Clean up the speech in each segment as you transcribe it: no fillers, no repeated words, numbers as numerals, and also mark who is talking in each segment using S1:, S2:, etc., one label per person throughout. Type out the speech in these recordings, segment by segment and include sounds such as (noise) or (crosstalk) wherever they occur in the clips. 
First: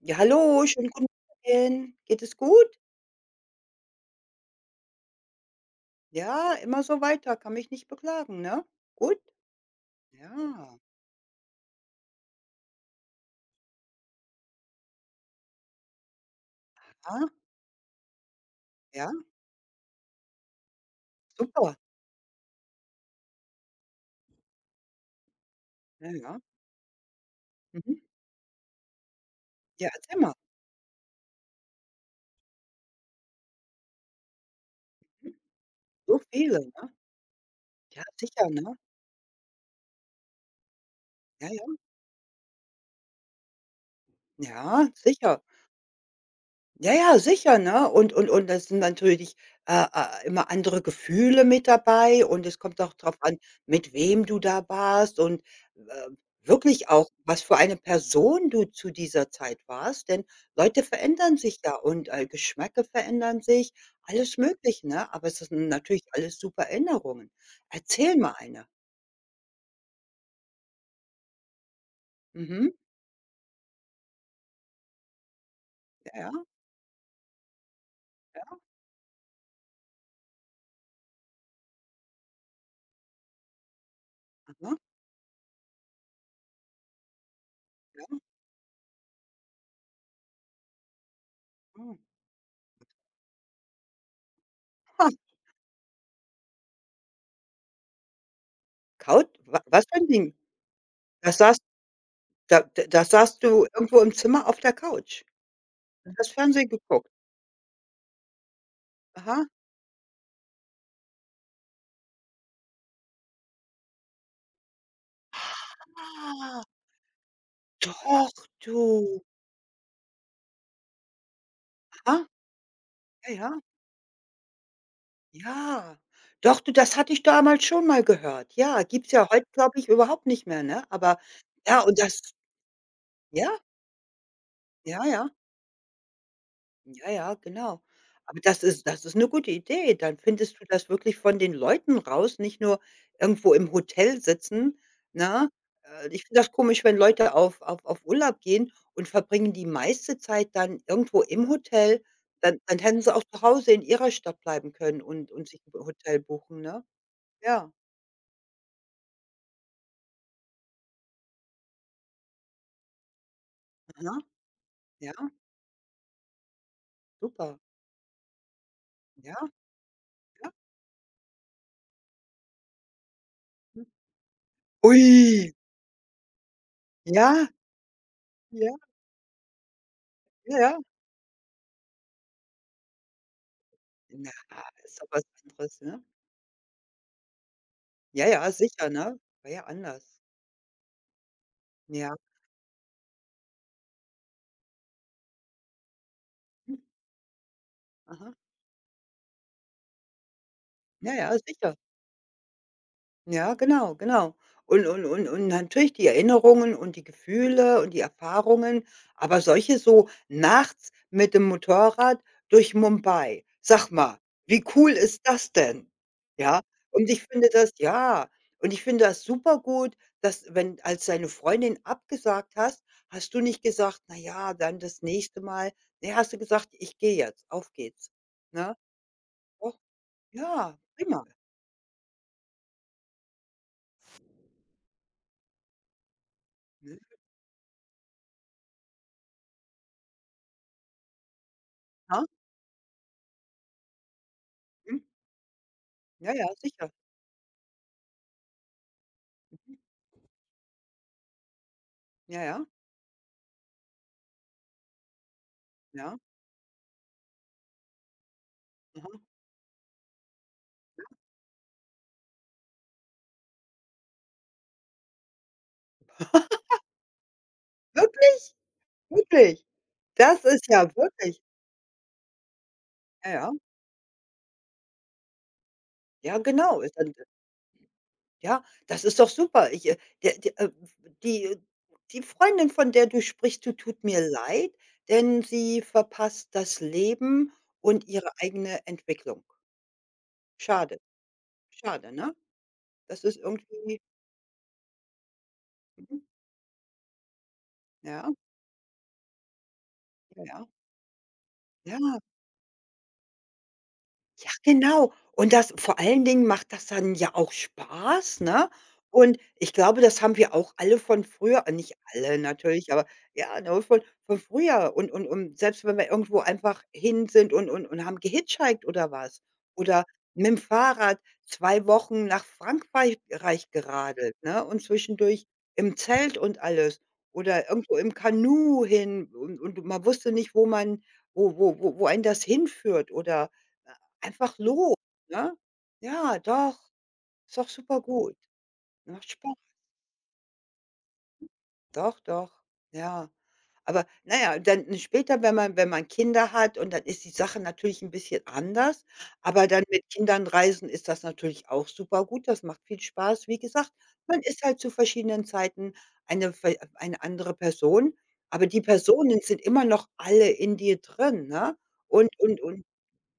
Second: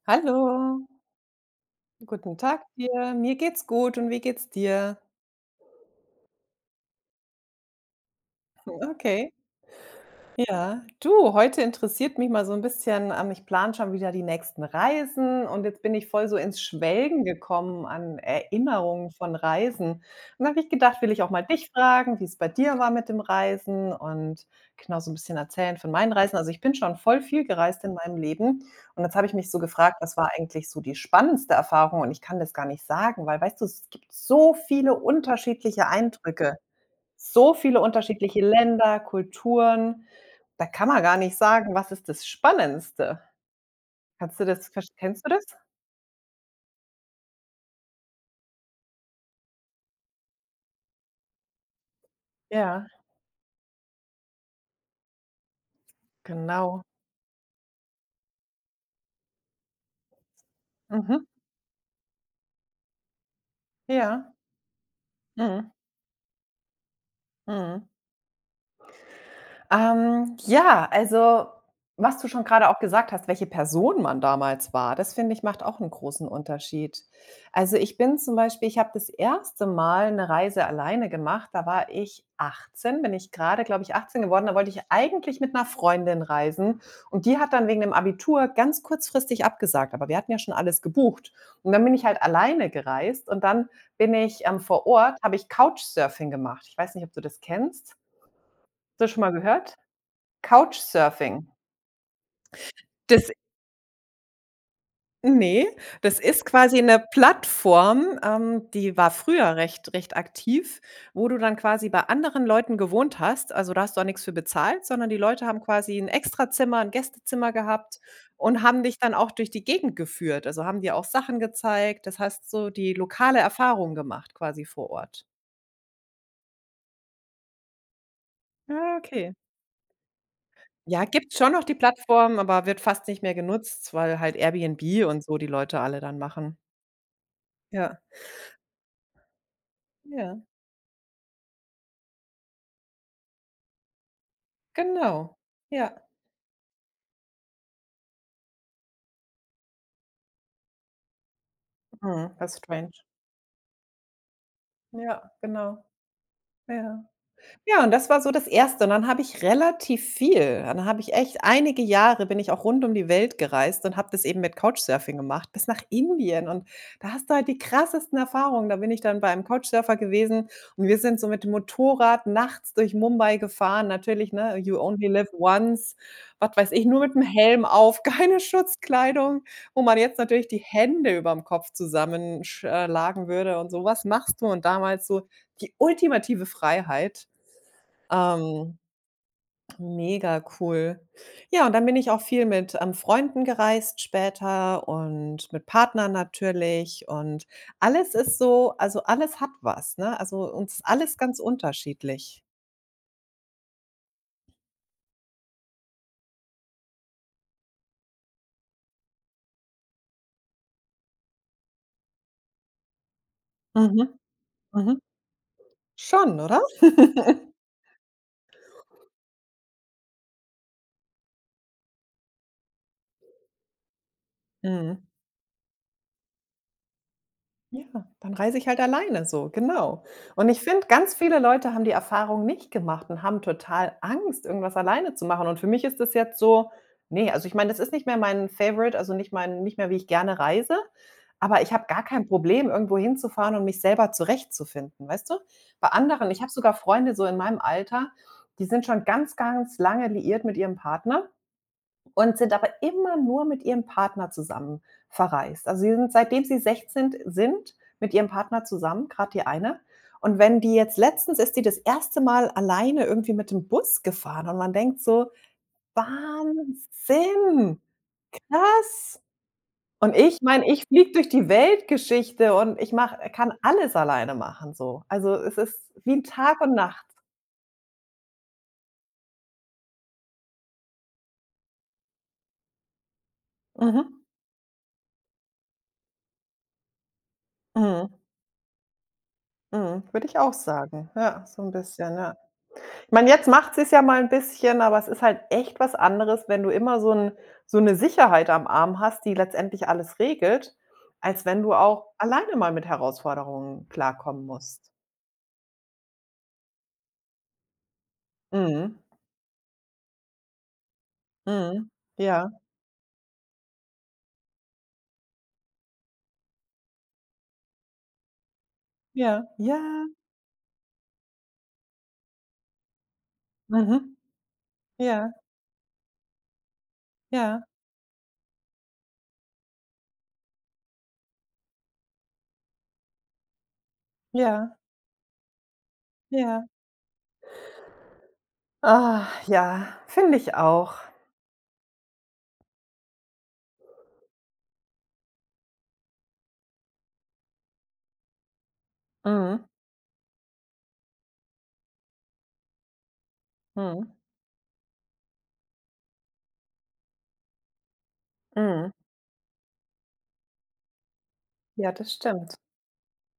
S1: Ja, hallo,
S2: Hallo,
S1: schönen guten Morgen. Geht
S2: guten
S1: es
S2: Tag
S1: gut?
S2: dir. Mir geht's gut und wie geht's dir?
S1: Ja, immer so weiter, kann mich nicht beklagen, ne? Gut?
S2: Okay.
S1: Ja,
S2: Ja, du, heute interessiert mich mal so ein bisschen, ich plane schon wieder die nächsten Reisen und jetzt bin ich voll so ins Schwelgen
S1: ja,
S2: gekommen an Erinnerungen
S1: ja,
S2: von Reisen. Und da habe ich gedacht, will ich auch mal dich
S1: super.
S2: fragen, wie es bei dir war mit dem Reisen und genau so ein bisschen erzählen von
S1: Ja,
S2: meinen Reisen.
S1: ja.
S2: Also, ich bin schon voll viel gereist in
S1: Mhm.
S2: meinem Leben und jetzt habe ich mich so
S1: Ja,
S2: gefragt, was
S1: erzähl
S2: war
S1: mal.
S2: eigentlich so die spannendste Erfahrung, und ich kann das gar nicht sagen, weil, weißt du, es gibt so viele
S1: Mhm.
S2: unterschiedliche
S1: So
S2: Eindrücke.
S1: viele, ne?
S2: So viele
S1: Ja,
S2: unterschiedliche
S1: sicher, ne?
S2: Länder, Kulturen, da kann man gar nicht
S1: Ja,
S2: sagen,
S1: ja.
S2: was ist das Spannendste? Kannst du das
S1: Ja,
S2: verst Kennst du
S1: sicher.
S2: das?
S1: Ja, ja, sicher, ne? Und da sind natürlich, immer andere Gefühle mit dabei, und es kommt
S2: Ja,
S1: auch drauf an, mit wem du da warst, und äh,
S2: genau.
S1: wirklich auch, was für eine Person du zu dieser Zeit warst, denn Leute
S2: Mhm.
S1: verändern sich ja und Geschmäcker verändern sich,
S2: Ja.
S1: alles möglich, ne? Aber es sind
S2: Mhm.
S1: natürlich alles super Erinnerungen.
S2: Mhm.
S1: Erzähl mal eine.
S2: Ja, also, was du schon gerade
S1: Mhm.
S2: auch gesagt hast, welche Person man damals war, das finde ich, macht auch einen
S1: Ja,
S2: großen
S1: ja.
S2: Unterschied. Also, ich bin zum Beispiel ich habe das erste Mal eine Reise alleine gemacht, da war ich 18, bin ich gerade, glaube ich, 18 geworden. Da wollte
S1: Aha.
S2: ich eigentlich mit einer Freundin reisen und die hat dann wegen dem
S1: Ja.
S2: Abitur ganz kurzfristig abgesagt, aber wir hatten ja schon alles gebucht. Und dann
S1: Hm.
S2: bin ich halt alleine gereist und dann vor
S1: Ha,
S2: Ort habe ich Couchsurfing gemacht. Ich weiß nicht, ob du das kennst. Hast du das schon
S1: Kaut
S2: mal
S1: wa
S2: gehört?
S1: was für ein Ding? Das
S2: Couchsurfing.
S1: saß Da
S2: Das
S1: saßt du irgendwo im Zimmer auf der Couch
S2: Ne,
S1: und
S2: das
S1: hast
S2: ist
S1: Fernsehen
S2: quasi 'ne
S1: geguckt.
S2: Plattform, die war
S1: Aha.
S2: früher recht aktiv, wo du dann quasi bei anderen Leuten gewohnt hast. Also, da hast du auch nix für bezahlt, sondern die Leute haben quasi 'n
S1: Ah,
S2: Extrazimmer, 'n Gästezimmer gehabt
S1: doch,
S2: und haben dich dann
S1: du.
S2: auch durch die Gegend geführt. Also, haben dir auch Sachen gezeigt. Das
S1: Aha.
S2: hast so die
S1: Ja,
S2: lokale
S1: ja.
S2: Erfahrung gemacht quasi vor Ort.
S1: Ja. Doch, du, das hatte ich damals schon mal gehört. Ja,
S2: Ah,
S1: gibt's ja
S2: okay.
S1: heute, glaube ich, überhaupt nicht mehr, ne?
S2: Ja,
S1: Aber
S2: gibt's schon noch die
S1: ja, und das,
S2: Plattform, aber wird fast nicht mehr
S1: ja,
S2: genutzt, weil halt
S1: ja,
S2: Airbnb und
S1: ja.
S2: so die Leute alle dann machen.
S1: Ja, ja, genau.
S2: Ja.
S1: Aber das ist eine gute Idee. Dann
S2: Ja.
S1: findest du das wirklich von den Leuten raus, nicht nur irgendwo im Hotel sitzen.
S2: Genau,
S1: Na.
S2: ja.
S1: Ich finde das komisch, wenn Leute auf Urlaub gehen und verbringen die meiste Zeit dann irgendwo im Hotel.
S2: Mhm, das
S1: Dann
S2: ist strange.
S1: hätten sie auch zu Hause in ihrer Stadt bleiben können
S2: Ja,
S1: und sich 'n
S2: genau.
S1: Hotel buchen, ne?
S2: Ja.
S1: Ja,
S2: Ja, und das war so das Erste. Und dann habe ich relativ viel dann habe ich echt einige Jahre bin ich auch rund um die Welt gereist und habe
S1: aha,
S2: das eben mit
S1: ja,
S2: Couchsurfing gemacht, bis nach Indien. Und da hast du halt die
S1: super.
S2: krassesten Erfahrungen. Da bin ich dann bei
S1: Ja,
S2: einem Couchsurfer gewesen
S1: ja.
S2: und wir sind so mit dem Motorrad nachts durch Mumbai
S1: Hm.
S2: gefahren. Natürlich, ne, you only live
S1: Ui,
S2: once, was weiß ich, nur mit dem
S1: ja,
S2: Helm auf, (laughs) keine
S1: ja,
S2: Schutzkleidung, wo man jetzt natürlich die
S1: ja, ja.
S2: Hände überm Kopf zusammenschlagen würde und so, was
S1: Na,
S2: machst du? Und
S1: ist
S2: damals
S1: doch
S2: so
S1: was
S2: die
S1: anderes, ne?
S2: ultimative Freiheit.
S1: Ja, ja,
S2: Ähm,
S1: sicher, ne? War ja anders.
S2: Mega cool. Ja, und dann bin ich
S1: Ja.
S2: auch viel mit, Freunden gereist später und mit Partnern
S1: Mhm.
S2: natürlich, und alles
S1: Aha.
S2: ist so also, alles hat was, ne? Also, uns ist
S1: Ja,
S2: alles ganz
S1: ja, sicher.
S2: unterschiedlich.
S1: Ja, genau, genau. Und natürlich die Erinnerungen und die Gefühle und die Erfahrungen, aber solche so nachts mit dem Motorrad durch Mumbai. Sag
S2: Mhm,
S1: mal, wie cool
S2: mhm.
S1: ist das denn?
S2: Schon,
S1: Ja,
S2: oder?
S1: und ich finde
S2: (laughs)
S1: das ja, und ich finde das super gut, dass, wenn als deine Freundin abgesagt hast, hast du nicht gesagt: „Na ja, dann das
S2: Mhm.
S1: nächste Mal." Ne, hast du gesagt: „Ich gehe jetzt, auf
S2: Ja,
S1: geht's."
S2: dann reise ich
S1: Ne?
S2: halt alleine so,
S1: Doch,
S2: genau. Und ich
S1: ja,
S2: finde, ganz
S1: prima,
S2: viele Leute haben die Erfahrung nicht gemacht und haben total Angst, irgendwas alleine zu machen. Und für mich ist das jetzt so,
S1: ne?
S2: nee, also ich meine, das ist nicht mehr mein Favorite, also nicht mehr, wie ich gerne reise, aber ich habe gar kein
S1: Ne?
S2: Problem, irgendwo hinzufahren und mich selber
S1: Mhm.
S2: zurechtzufinden, weißt du? Bei anderen
S1: Ja,
S2: Ich
S1: ja,
S2: habe sogar
S1: sicher.
S2: Freunde so in meinem Alter, die sind schon ganz, ganz lange liiert mit ihrem Partner und
S1: Ja,
S2: sind
S1: ja,
S2: aber immer nur mit ihrem Partner zusammen verreist. Also, sie sind,
S1: ja.
S2: seitdem sie 16 sind, mit ihrem Partner zusammen,
S1: Aha.
S2: gerade die eine. Und wenn die jetzt letztens ist die das erste Mal alleine irgendwie mit dem Bus gefahren und man denkt so: „Wahnsinn,
S1: Wirklich?
S2: krass.“
S1: Wirklich?
S2: Und ich
S1: Das ist
S2: meine, ich
S1: ja
S2: fliege durch
S1: wirklich,
S2: die Weltgeschichte und ich mache
S1: ja, ja.
S2: kann alles alleine machen so. Also, es ist wie 'n
S1: Ja,
S2: Tag und
S1: genau. Ist
S2: Nacht.
S1: dann ja, das ist doch super. Ich, der der, die die Freundin, von der du sprichst, du tut
S2: Mhm.
S1: mir leid, denn sie verpasst das Leben und
S2: Mhm.
S1: ihre eigene Entwicklung.
S2: Mhm. Würde ich auch
S1: Schade,
S2: sagen. Ja, so 'n
S1: schade,
S2: bisschen, ja.
S1: ne?
S2: Ich
S1: Das
S2: meine,
S1: ist
S2: jetzt macht sie's
S1: irgendwie.
S2: ja mal ein bisschen, aber es ist halt echt was
S1: Mhm,
S2: anderes, wenn du immer so 'n so 'ne
S1: ja,
S2: Sicherheit am Arm hast, die letztendlich alles
S1: ja, ja.
S2: regelt, als wenn du auch
S1: Ja.
S2: alleine mal mit Herausforderungen klarkommen
S1: Ja,
S2: musst.
S1: genau. Und das vor allen Dingen macht das dann ja auch Spaß, ne?
S2: Mhm.
S1: Und ich glaube, das haben wir auch alle von früher,
S2: Mhm.
S1: nicht alle
S2: Ja,
S1: natürlich, aber ja, ne, von früher, und und selbst wenn wir irgendwo einfach hin sind und und haben gehitchhiked oder was,
S2: ja,
S1: oder
S2: ja.
S1: mit dem Fahrrad 2 Wochen nach Frankreich reich
S2: Mhm.
S1: geradelt, ne, und
S2: Ja,
S1: zwischendurch im Zelt und alles,
S2: ja,
S1: oder irgendwo im Kanu hin, und man wusste nicht, wo man wo einen das hinführt, oder einfach
S2: ja,
S1: los, ne? Ja,
S2: ja.
S1: doch, ist doch supergut.
S2: Ah,
S1: Macht Spaß.
S2: ja, finde ich auch.
S1: Doch, doch, ja. Aber na ja, dann später, wenn man wenn man Kinder hat, und dann ist die Sache natürlich 'n bisschen anders, aber
S2: Mhm.
S1: dann mit Kindern reisen ist das natürlich auch supergut. Das macht viel Spaß. Wie gesagt,
S2: Mhm.
S1: man ist halt zu verschiedenen Zeiten eine andere Person, aber die
S2: Mhm.
S1: Personen sind immer noch alle in dir drin, ne?
S2: Ja, das
S1: Und
S2: stimmt.
S1: und und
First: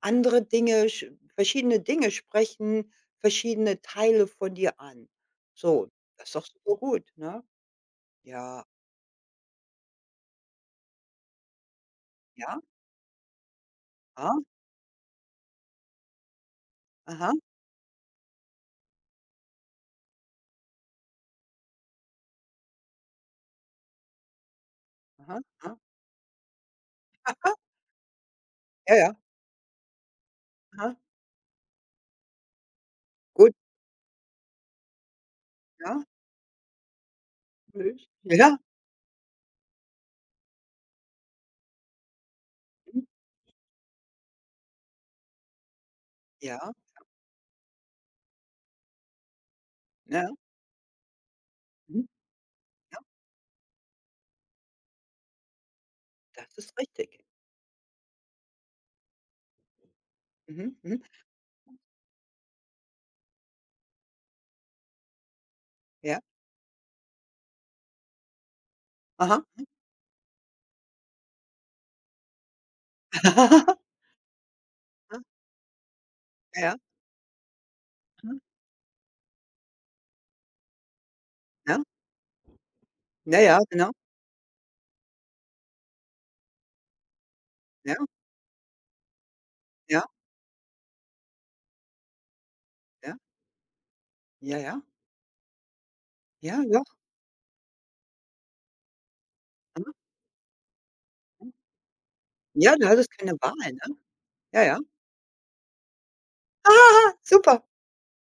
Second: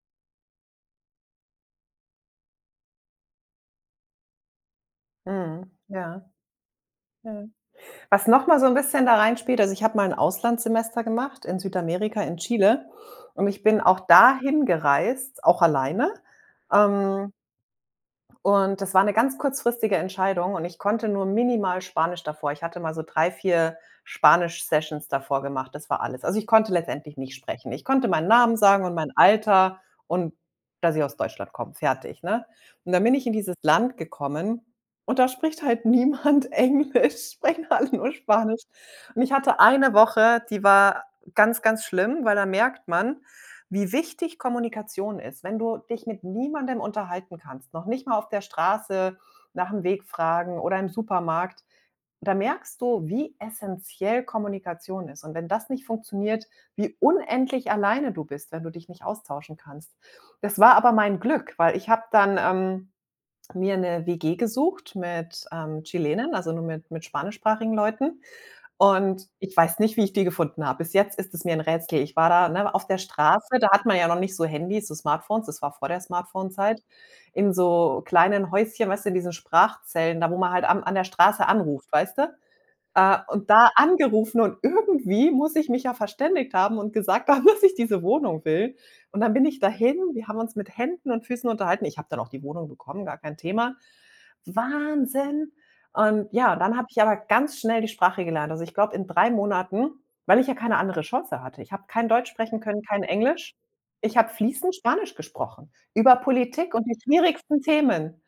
S1: Andere Dinge sch verschiedene Dinge sprechen verschiedene Teile von dir an.
S2: Mhm.
S1: So, das
S2: Ja,
S1: ist doch super gut,
S2: ja.
S1: ne?
S2: Was noch mal
S1: Ja,
S2: so ein bisschen da reinspielt, also, ich habe mal ein Auslandssemester gemacht in Südamerika, in
S1: ja,
S2: Chile, und ich bin auch
S1: aha,
S2: dahin gereist, auch alleine,
S1: aha,
S2: ähm, und das war eine ganz kurzfristige Entscheidung, und ich konnte nur minimal Spanisch davor. Ich hatte mal so 3, 4 Spanisch-Sessions
S1: aha,
S2: davor gemacht,
S1: aha,
S2: das war alles. Also, ich konnte letztendlich nicht
S1: aha,
S2: sprechen. Ich konnte meinen Namen sagen und
S1: ja,
S2: mein
S1: ja,
S2: Alter und dass
S1: aha,
S2: ich aus Deutschland komme, fertig, ne? Und dann bin ich in dieses
S1: gut,
S2: Land gekommen, und da spricht halt
S1: ja,
S2: niemand (laughs) Englisch, sprechen alle
S1: natürlich.
S2: nur
S1: Ja, ja,
S2: Spanisch. Und ich hatte eine Woche, die war ganz, ganz schlimm, weil da merkt
S1: mhm,
S2: man, wie wichtig Kommunikation ist, wenn du dich mit
S1: ja,
S2: niemandem unterhalten kannst, noch nicht mal auf der Straße nach dem Weg
S1: ja,
S2: fragen oder im Supermarkt.
S1: mhm,
S2: Da merkst
S1: ja,
S2: du, wie essentiell Kommunikation ist. Und wenn das nicht funktioniert,
S1: das ist
S2: wie
S1: richtig.
S2: unendlich alleine du bist, wenn du dich nicht austauschen kannst. Das war
S1: Mhm,
S2: aber
S1: mhm,
S2: mein Glück, weil ich habe dann, mir eine WG gesucht mit,
S1: ja,
S2: Chilenen, also nur mit spanischsprachigen Leuten. Und
S1: aha,
S2: ich weiß nicht, wie ich die gefunden habe. Bis jetzt ist es mir 'n Rätsel. Ich war da, ne, auf der Straße, da hat man
S1: (laughs)
S2: ja noch nicht so Handys, so
S1: aha,
S2: Smartphones, das war vor der
S1: ja, ja,
S2: Smartphone-Zeit, in so
S1: mhm,
S2: kleinen Häuschen, weißt du, in diesen Sprachzellen, da wo man halt am an der Straße
S1: ja,
S2: anruft, weißt du? Äh,
S1: ja,
S2: und
S1: ja,
S2: da
S1: genau,
S2: angerufen und irgendwie muss ich mich ja verständigt haben und gesagt haben, (laughs) dass ich
S1: ja,
S2: diese Wohnung will. Und dann bin ich dahin,
S1: ja,
S2: wir haben uns mit Händen und Füßen unterhalten. Ich habe dann auch die Wohnung bekommen, gar
S1: ja,
S2: kein Thema.
S1: ja,
S2: Wahnsinn. Und ja,
S1: ja, ja,
S2: dann
S1: ja,
S2: habe ich aber ganz schnell die Sprache gelernt. Also, ich glaube, in 3 Monaten,
S1: mhm,
S2: weil ich ja keine andere Chance
S1: mhm.
S2: hatte. Ich habe kein Deutsch sprechen
S1: Ja,
S2: können,
S1: du
S2: kein
S1: hattest keine
S2: Englisch.
S1: Wahl, ne?
S2: Ich habe
S1: Ja,
S2: fließend
S1: ja. (laughs)
S2: Spanisch gesprochen über Politik und die
S1: Ah,
S2: schwierigsten
S1: super.
S2: Themen.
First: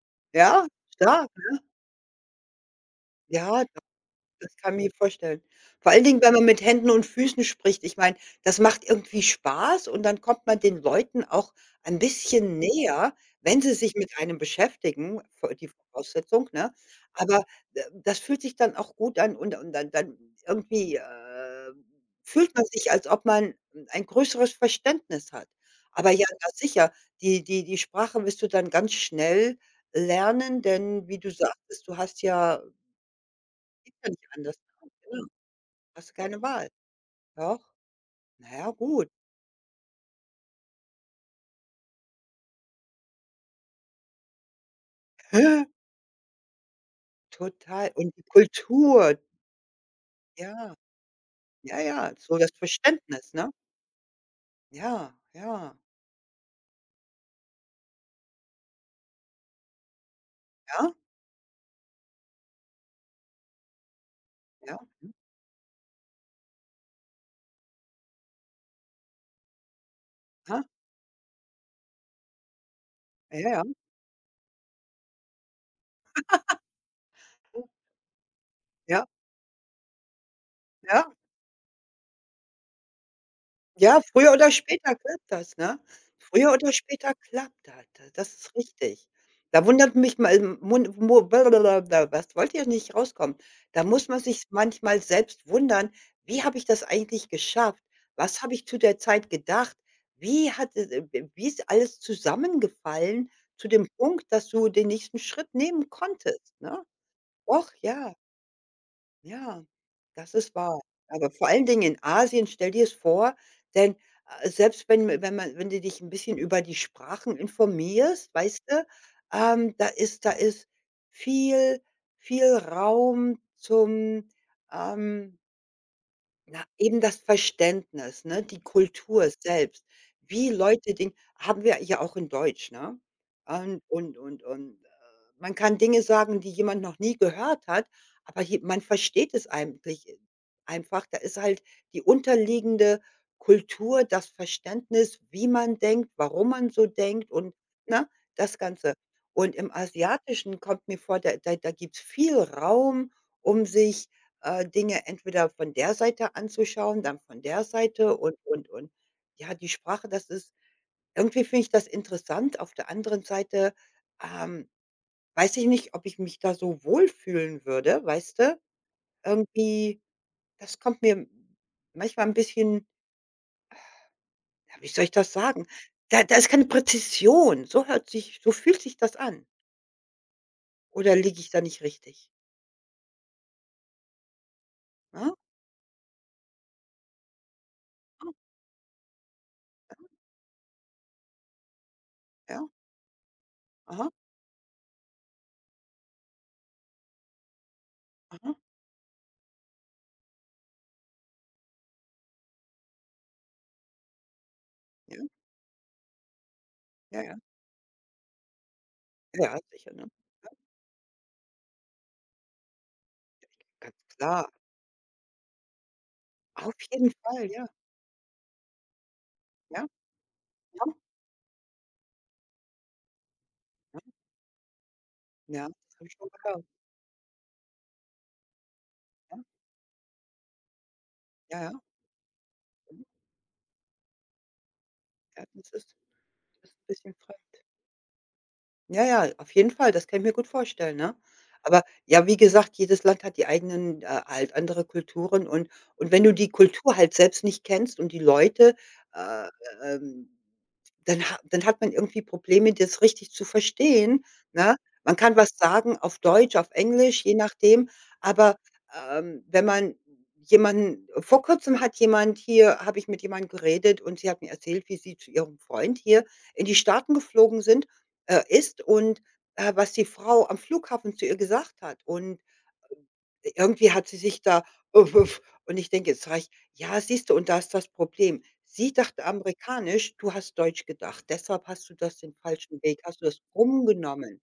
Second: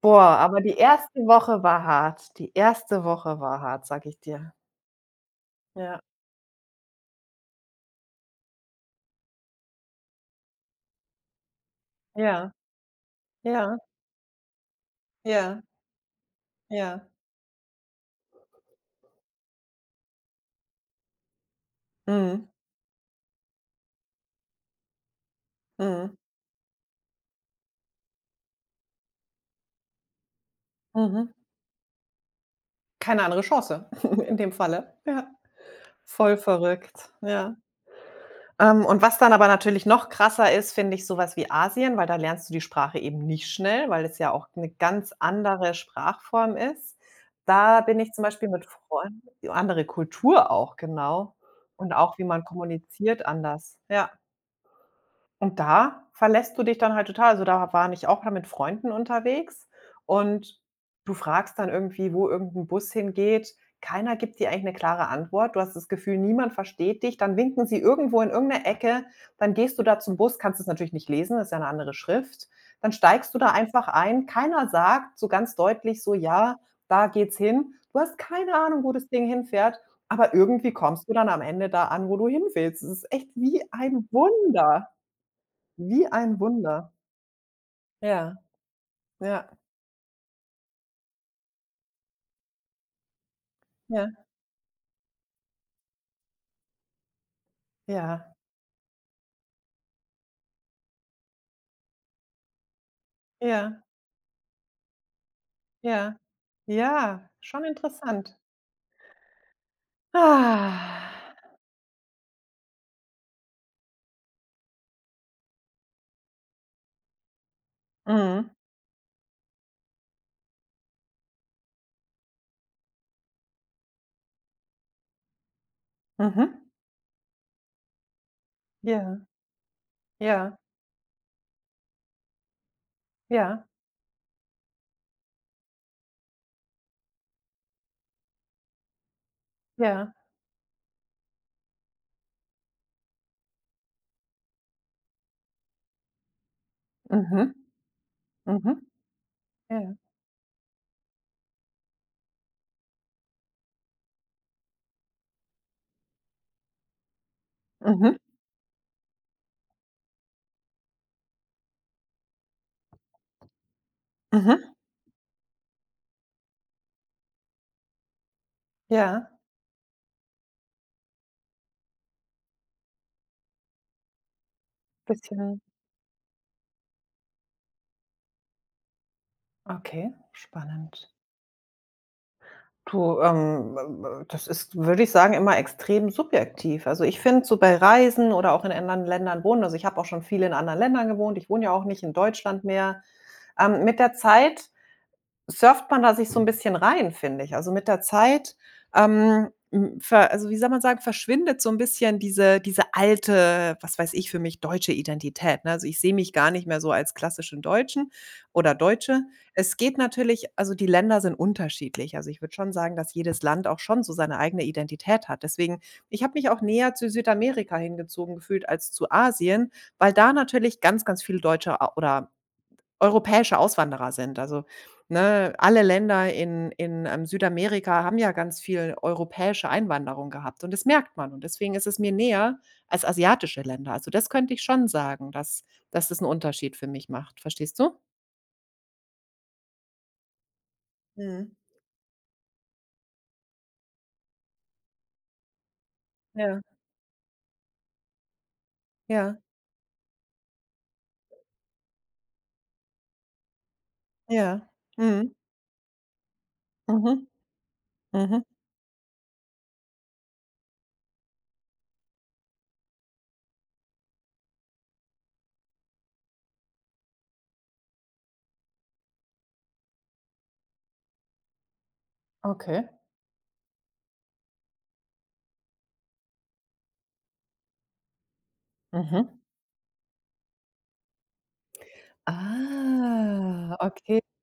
S2: Boah, aber
S1: Ja,
S2: die erste
S1: stark.
S2: Woche war hart. Die erste Woche war
S1: Ja,
S2: hart, sage ich dir.
S1: das kann ich mir vorstellen. Vor
S2: Ja,
S1: allen Dingen, wenn man mit Händen und Füßen spricht. Ich meine, das macht irgendwie Spaß, und dann kommt man den Leuten auch ein
S2: ja,
S1: bisschen näher, wenn sie
S2: ja,
S1: sich mit einem beschäftigen, v
S2: ja,
S1: die Voraussetzung, ne?
S2: ja.
S1: Aber das fühlt sich dann auch gut an, und dann irgendwie,
S2: Mhm,
S1: fühlt man sich, als ob man ein größeres Verständnis hat. Aber
S2: mhm,
S1: ja, na sicher, die Sprache wirst du dann ganz schnell lernen, denn wie
S2: mhm.
S1: du sagtest, du hast ja
S2: Keine andere Chance
S1: geht ja nicht
S2: (laughs) in dem
S1: anders,
S2: Falle.
S1: ne?
S2: Ja,
S1: Hast
S2: voll
S1: keine Wahl.
S2: verrückt, ja.
S1: Doch, na ja,
S2: Und
S1: gut.
S2: was dann aber natürlich noch krasser ist, finde ich, sowas wie Asien, weil da lernst du die Sprache eben nicht schnell, weil es ja auch eine ganz
S1: Hä?
S2: andere Sprachform ist. Da
S1: Total.
S2: bin ich
S1: Und
S2: zum
S1: die
S2: Beispiel mit
S1: Kultur,
S2: Freunden andere Kultur
S1: ja,
S2: auch, genau.
S1: ja,
S2: Und
S1: ja,
S2: auch, wie
S1: so
S2: man
S1: das
S2: kommuniziert,
S1: Verständnis, ne?
S2: anders. Ja.
S1: Ja,
S2: Und
S1: ja,
S2: da verlässt du dich dann halt total. Also, da war ich auch mal mit Freunden unterwegs und
S1: ja,
S2: du fragst dann irgendwie, wo irgendein Bus hingeht. Keiner gibt dir eigentlich eine
S1: ja,
S2: klare
S1: mhm,
S2: Antwort. Du hast das Gefühl, niemand versteht dich. Dann winken sie irgendwo in irgend 'ne Ecke. Dann gehst du da zum Bus, kannst
S1: aha,
S2: es natürlich nicht lesen, das ist ja eine andere Schrift. Dann steigst du
S1: ja,
S2: da
S1: ja,
S2: einfach ein. Keiner sagt so ganz deutlich so: „Ja, da geht's
S1: mhm,
S2: hin.“ Du hast keine Ahnung, wo das
S1: ja,
S2: Ding hinfährt, aber irgendwie kommst du
S1: ja.
S2: dann am Ende da an, wo du hin willst. Es ist echt wie
S1: Ja,
S2: ein
S1: früher oder
S2: Wunder.
S1: später klappt das, ne?
S2: Wie ein
S1: Früher oder
S2: Wunder.
S1: später klappt halt das. Da, das
S2: Ja,
S1: ist richtig.
S2: ja,
S1: Da wundert mich mal Mund mu blablabla, was wollte ja nicht rauskommen. Da muss
S2: ja,
S1: man sich manchmal selbst wundern: „Wie habe ich das eigentlich geschafft?
S2: ja,
S1: Was habe ich zu der Zeit gedacht? Wie hat es w wie ist alles zusammengefallen zu
S2: ja,
S1: dem Punkt, dass du den nächsten Schritt nehmen
S2: ja,
S1: konntest", ne?
S2: ja, schon
S1: Doch, ja.
S2: interessant.
S1: Ja, das ist wahr.
S2: Ah.
S1: Aber vor allen Dingen in Asien, stell dir es vor, denn selbst, wenn wenn man wenn du dich ein bisschen über die Sprachen informierst,
S2: Mhm,
S1: weißt du, da ist viel viel Raum zum ähm
S2: mhm.
S1: na, eben das Verständnis, ne, die
S2: Ja,
S1: Kultur selbst, wie
S2: ja,
S1: Leute Dinge haben wir ja auch in Deutsch, ne?
S2: ja,
S1: Und, man kann Dinge sagen, die jemand noch nie gehört hat, aber je man versteht es eigentlich
S2: ja.
S1: einfach. Da ist halt die unterliegende Kultur, das Verständnis, wie man denkt, warum man so denkt,
S2: Mhm,
S1: und, ne, das
S2: mhm,
S1: Ganze. Und im
S2: ja,
S1: Asiatischen kommt mir vor, da da gibt's viel Raum, um sich Dinge entweder von der Seite anzuschauen, dann von der
S2: mhm,
S1: Seite. Ja, die Sprache, das ist irgendwie finde ich das interessant. Auf der anderen Seite, ähm,
S2: mhm,
S1: weiß ich nicht, ob ich mich da so wohlfühlen würde, weißt du?
S2: ja,
S1: Irgendwie, das kommt mir manchmal ein bisschen, ja, wie soll ich das
S2: bisschen
S1: sagen? Da ist keine Präzision. So fühlt sich das an.
S2: okay, spannend.
S1: Oder liege ich da nicht richtig?
S2: Du, w das ist, würde ich
S1: Ne?
S2: sagen, immer extrem subjektiv. Also, ich finde so bei Reisen oder auch in anderen Ländern wohnen, also, ich habe auch schon viel in anderen Ländern gewohnt. Ich wohne ja auch nicht in Deutschland
S1: Ja,
S2: mehr. Mit
S1: aha,
S2: der Zeit surft man da sich so 'n bisschen rein, finde ich. Also, mit der
S1: aha,
S2: Zeit, hm, ver also, wie soll man sagen, verschwindet so 'n bisschen diese alte, was weiß ich, für mich deutsche
S1: ja,
S2: Identität, ne? Also, ich sehe mich gar nicht mehr so als
S1: ja, ja,
S2: klassischen Deutschen oder Deutsche.
S1: ja,
S2: Es
S1: sicher,
S2: geht
S1: ne?
S2: natürlich, also, die Länder sind unterschiedlich. Also, ich würde schon sagen, dass jedes Land auch
S1: Ganz
S2: schon so seine
S1: klar.
S2: eigene Identität hat. Deswegen, ich habe mich auch
S1: Auf
S2: näher zu
S1: jeden Fall, ja,
S2: Südamerika hingezogen gefühlt als zu Asien,
S1: ja,
S2: weil da natürlich
S1: ja,
S2: ganz, ganz viele Deutsche a oder europäische
S1: ja,
S2: Auswanderer sind. Also, ne,
S1: ja,
S2: alle
S1: das habe ich schon
S2: Länder
S1: gehört.
S2: in in Südamerika haben ja ganz viel
S1: Ja,
S2: europäische Einwanderung gehabt, und das merkt man, und
S1: ja, ja.
S2: deswegen ist es mir näher als
S1: Mhm.
S2: asiatische Länder. Also, das könnte ich schon sagen,
S1: Ja,
S2: dass
S1: das ist
S2: dass das einen
S1: das
S2: Unterschied
S1: ist
S2: für
S1: 'n
S2: mich
S1: bisschen frech.
S2: macht. Verstehst du?
S1: Ja, ja, auf jeden Fall, das kann ich mir gut vorstellen, ne?
S2: Mhm.
S1: Aber ja, wie gesagt, jedes Land hat die eigenen, halt andere Kulturen, und wenn du die
S2: Ja,
S1: Kultur halt selbst nicht kennst und die Leute,
S2: ja,
S1: äh, ähm, dann hat man irgendwie Probleme, das richtig zu verstehen,
S2: ja.
S1: ne? Man
S2: Mhm.
S1: kann was sagen auf Deutsch, auf Englisch,
S2: Mhm,
S1: je nachdem,
S2: mhm.
S1: aber wenn man, jemanden vor Kurzem hat jemand hier, habe ich mit jemandem geredet, und sie hat mir erzählt, wie sie zu ihrem Freund hier in die Staaten geflogen sind, ist, und was die Frau am Flughafen zu ihr gesagt hat. Und
S2: Okay.
S1: irgendwie hat sie sich da, uff, uff, und ich denke, jetzt sage ich: „Ja, siehst du, und da ist das Problem. Sie dachte
S2: Mhm.
S1: amerikanisch, du hast deutsch gedacht. Deshalb hast du das den falschen Weg hast du das
S2: Ah, okay,
S1: rumgenommen."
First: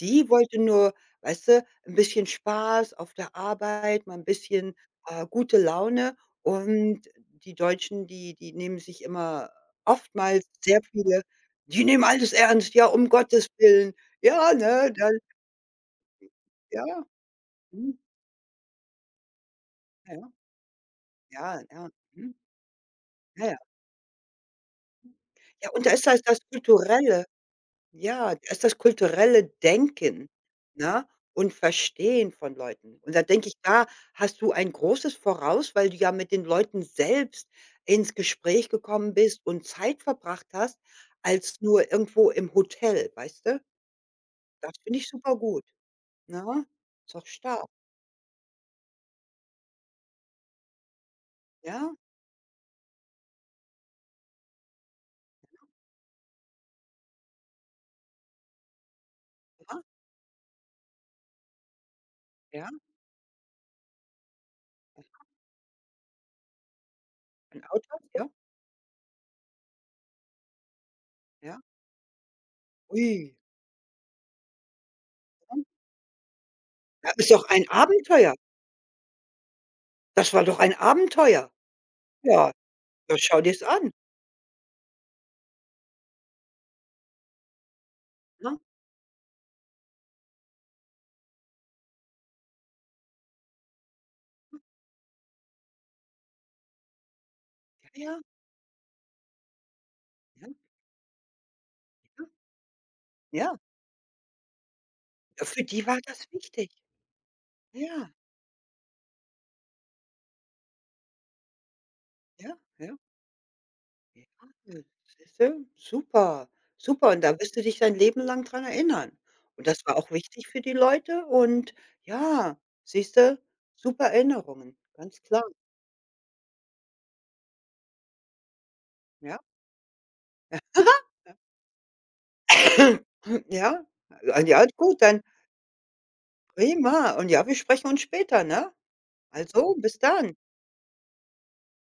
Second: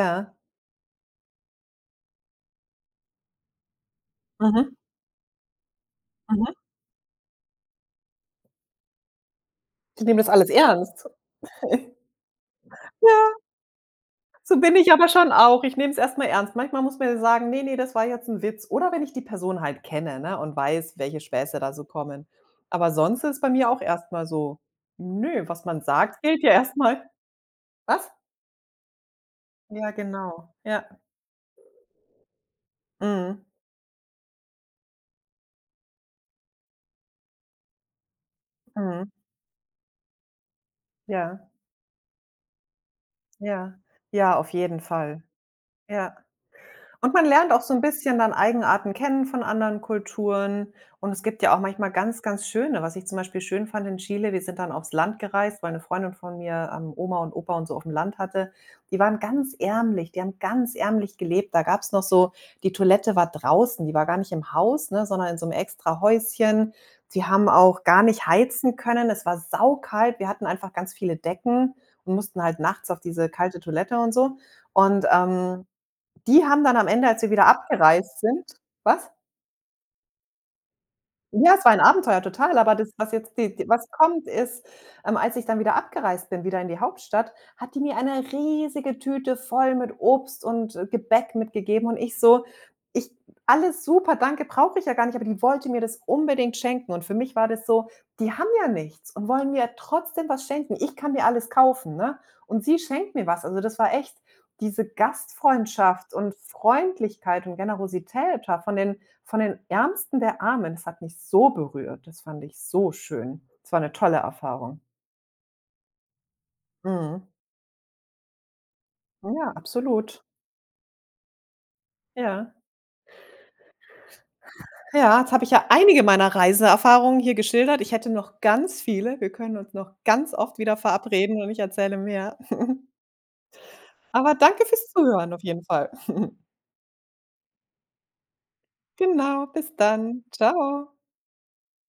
S1: Die wollte nur, weißt du, ein bisschen Spaß auf der Arbeit, mal ein
S2: Mhm,
S1: bisschen gute Laune,
S2: mhm.
S1: und die Deutschen, die nehmen sich immer,
S2: Die nehmen das
S1: oftmals
S2: alles
S1: sehr
S2: ernst.
S1: viele, die
S2: (laughs)
S1: nehmen alles ernst, ja, um Gottes Willen. Ja,
S2: So bin ich
S1: ne,
S2: aber
S1: dann,
S2: schon auch. Ich nehme es erst mal ernst. Manchmal
S1: ja,
S2: muss man ja sagen: „Nee, nee,
S1: mhm,
S2: das war jetzt 'n Witz.“ Oder wenn ich die Person halt kenne,
S1: ja,
S2: ne, und weiß, welche Späße
S1: ja,
S2: da so
S1: ja,
S2: kommen.
S1: mhm.
S2: Aber sonst ist
S1: Ja,
S2: bei
S1: ja.
S2: mir auch erst mal so: „Nö, was
S1: Ja,
S2: man sagt, gilt ja erst mal.“ Was?
S1: da ist das kulturelle
S2: Ja,
S1: Denken,
S2: genau. Ja.
S1: ne, und Verstehen von Leuten. Und da
S2: Mhm.
S1: denke ich, da hast du ein großes Voraus, weil du ja mit den Leuten selbst ins Gespräch
S2: Mhm.
S1: gekommen bist und Zeit verbracht hast,
S2: Ja,
S1: als nur irgendwo im Hotel, weißt du?
S2: ja. Ja, auf
S1: Das
S2: jeden
S1: finde ich
S2: Fall.
S1: supergut,
S2: Ja.
S1: ne?
S2: Und
S1: Ist
S2: man
S1: doch
S2: lernt auch
S1: stark,
S2: so 'n bisschen dann Eigenarten kennen von anderen Kulturen. Und es gibt ja auch manchmal
S1: ja,
S2: ganz, ganz schöne, was ich zum Beispiel schön fand in Chile, wir sind dann aufs Land gereist, weil 'ne Freundin von mir, Oma und Opa und so aufm Land hatte. Die waren ganz
S1: ja,
S2: ärmlich, die haben ganz ärmlich gelebt. Da gab's noch so,
S1: ja.
S2: die Toilette war draußen, die war gar nicht im Haus, ne, sondern in so 'nem extra Häuschen. Die haben
S1: Ein
S2: auch
S1: Auto,
S2: gar nicht
S1: ja,
S2: heizen können. Es war saukalt. Wir hatten einfach ganz viele
S1: ja.
S2: Decken und mussten halt nachts auf diese
S1: Ui,
S2: kalte Toilette und so. Und,
S1: ja.
S2: ähm, die haben dann am Ende,
S1: Ja,
S2: als wir
S1: ist doch
S2: wieder
S1: ein
S2: abgereist
S1: Abenteuer.
S2: sind. Was?
S1: Das war doch ein Abenteuer.
S2: Ja, es war ein Abenteuer,
S1: Ja,
S2: total, aber das, was
S1: das
S2: jetzt
S1: schau
S2: die
S1: dir's
S2: die was
S1: an.
S2: kommt, ist, als ich dann wieder abgereist bin, wieder in die Hauptstadt, hat die mir eine
S1: Ne?
S2: riesige Tüte voll mit Obst und, Gebäck mitgegeben, und ich so: „Ich, alles super, danke, brauche ich ja gar nicht“, aber die wollte mir das unbedingt schenken, und für mich war das so:
S1: Ja, ja,
S2: „Die haben ja nichts und wollen mir trotzdem was
S1: ja,
S2: schenken. Ich kann mir alles kaufen, ne,
S1: ja,
S2: und sie schenkt mir was.“
S1: ja.
S2: Also, das war echt diese
S1: Für die war
S2: Gastfreundschaft
S1: das
S2: und
S1: wichtig.
S2: Freundlichkeit und
S1: Ja,
S2: Generosität, ja, von den Ärmsten der Armen. Das hat mich so berührt. Das fand
S1: ja,
S2: ich so
S1: ja,
S2: schön. Es war 'ne tolle
S1: ja,
S2: Erfahrung.
S1: siehste, super, super. Und
S2: Mhm.
S1: da wirst du dich dein Leben lang dran erinnern.
S2: Ja,
S1: Und das war auch
S2: absolut.
S1: wichtig für die Leute, und
S2: Ja.
S1: ja, siehste, super Erinnerungen,
S2: Ja,
S1: ganz
S2: jetzt
S1: klar,
S2: habe ich ja einige meiner Reiseerfahrungen hier geschildert. Ich hätte noch ganz viele. Wir
S1: ja.
S2: können uns noch ganz oft wieder
S1: (clears throat)
S2: verabreden und ich erzähle mehr.
S1: (coughs) Ja,
S2: Aber danke
S1: ja,
S2: fürs
S1: gut, dann
S2: Zuhören auf jeden Fall. (laughs)
S1: prima. Und ja, wir sprechen uns später, ne?
S2: Genau, bis
S1: Also, bis
S2: dann.
S1: dann.
S2: Tschau.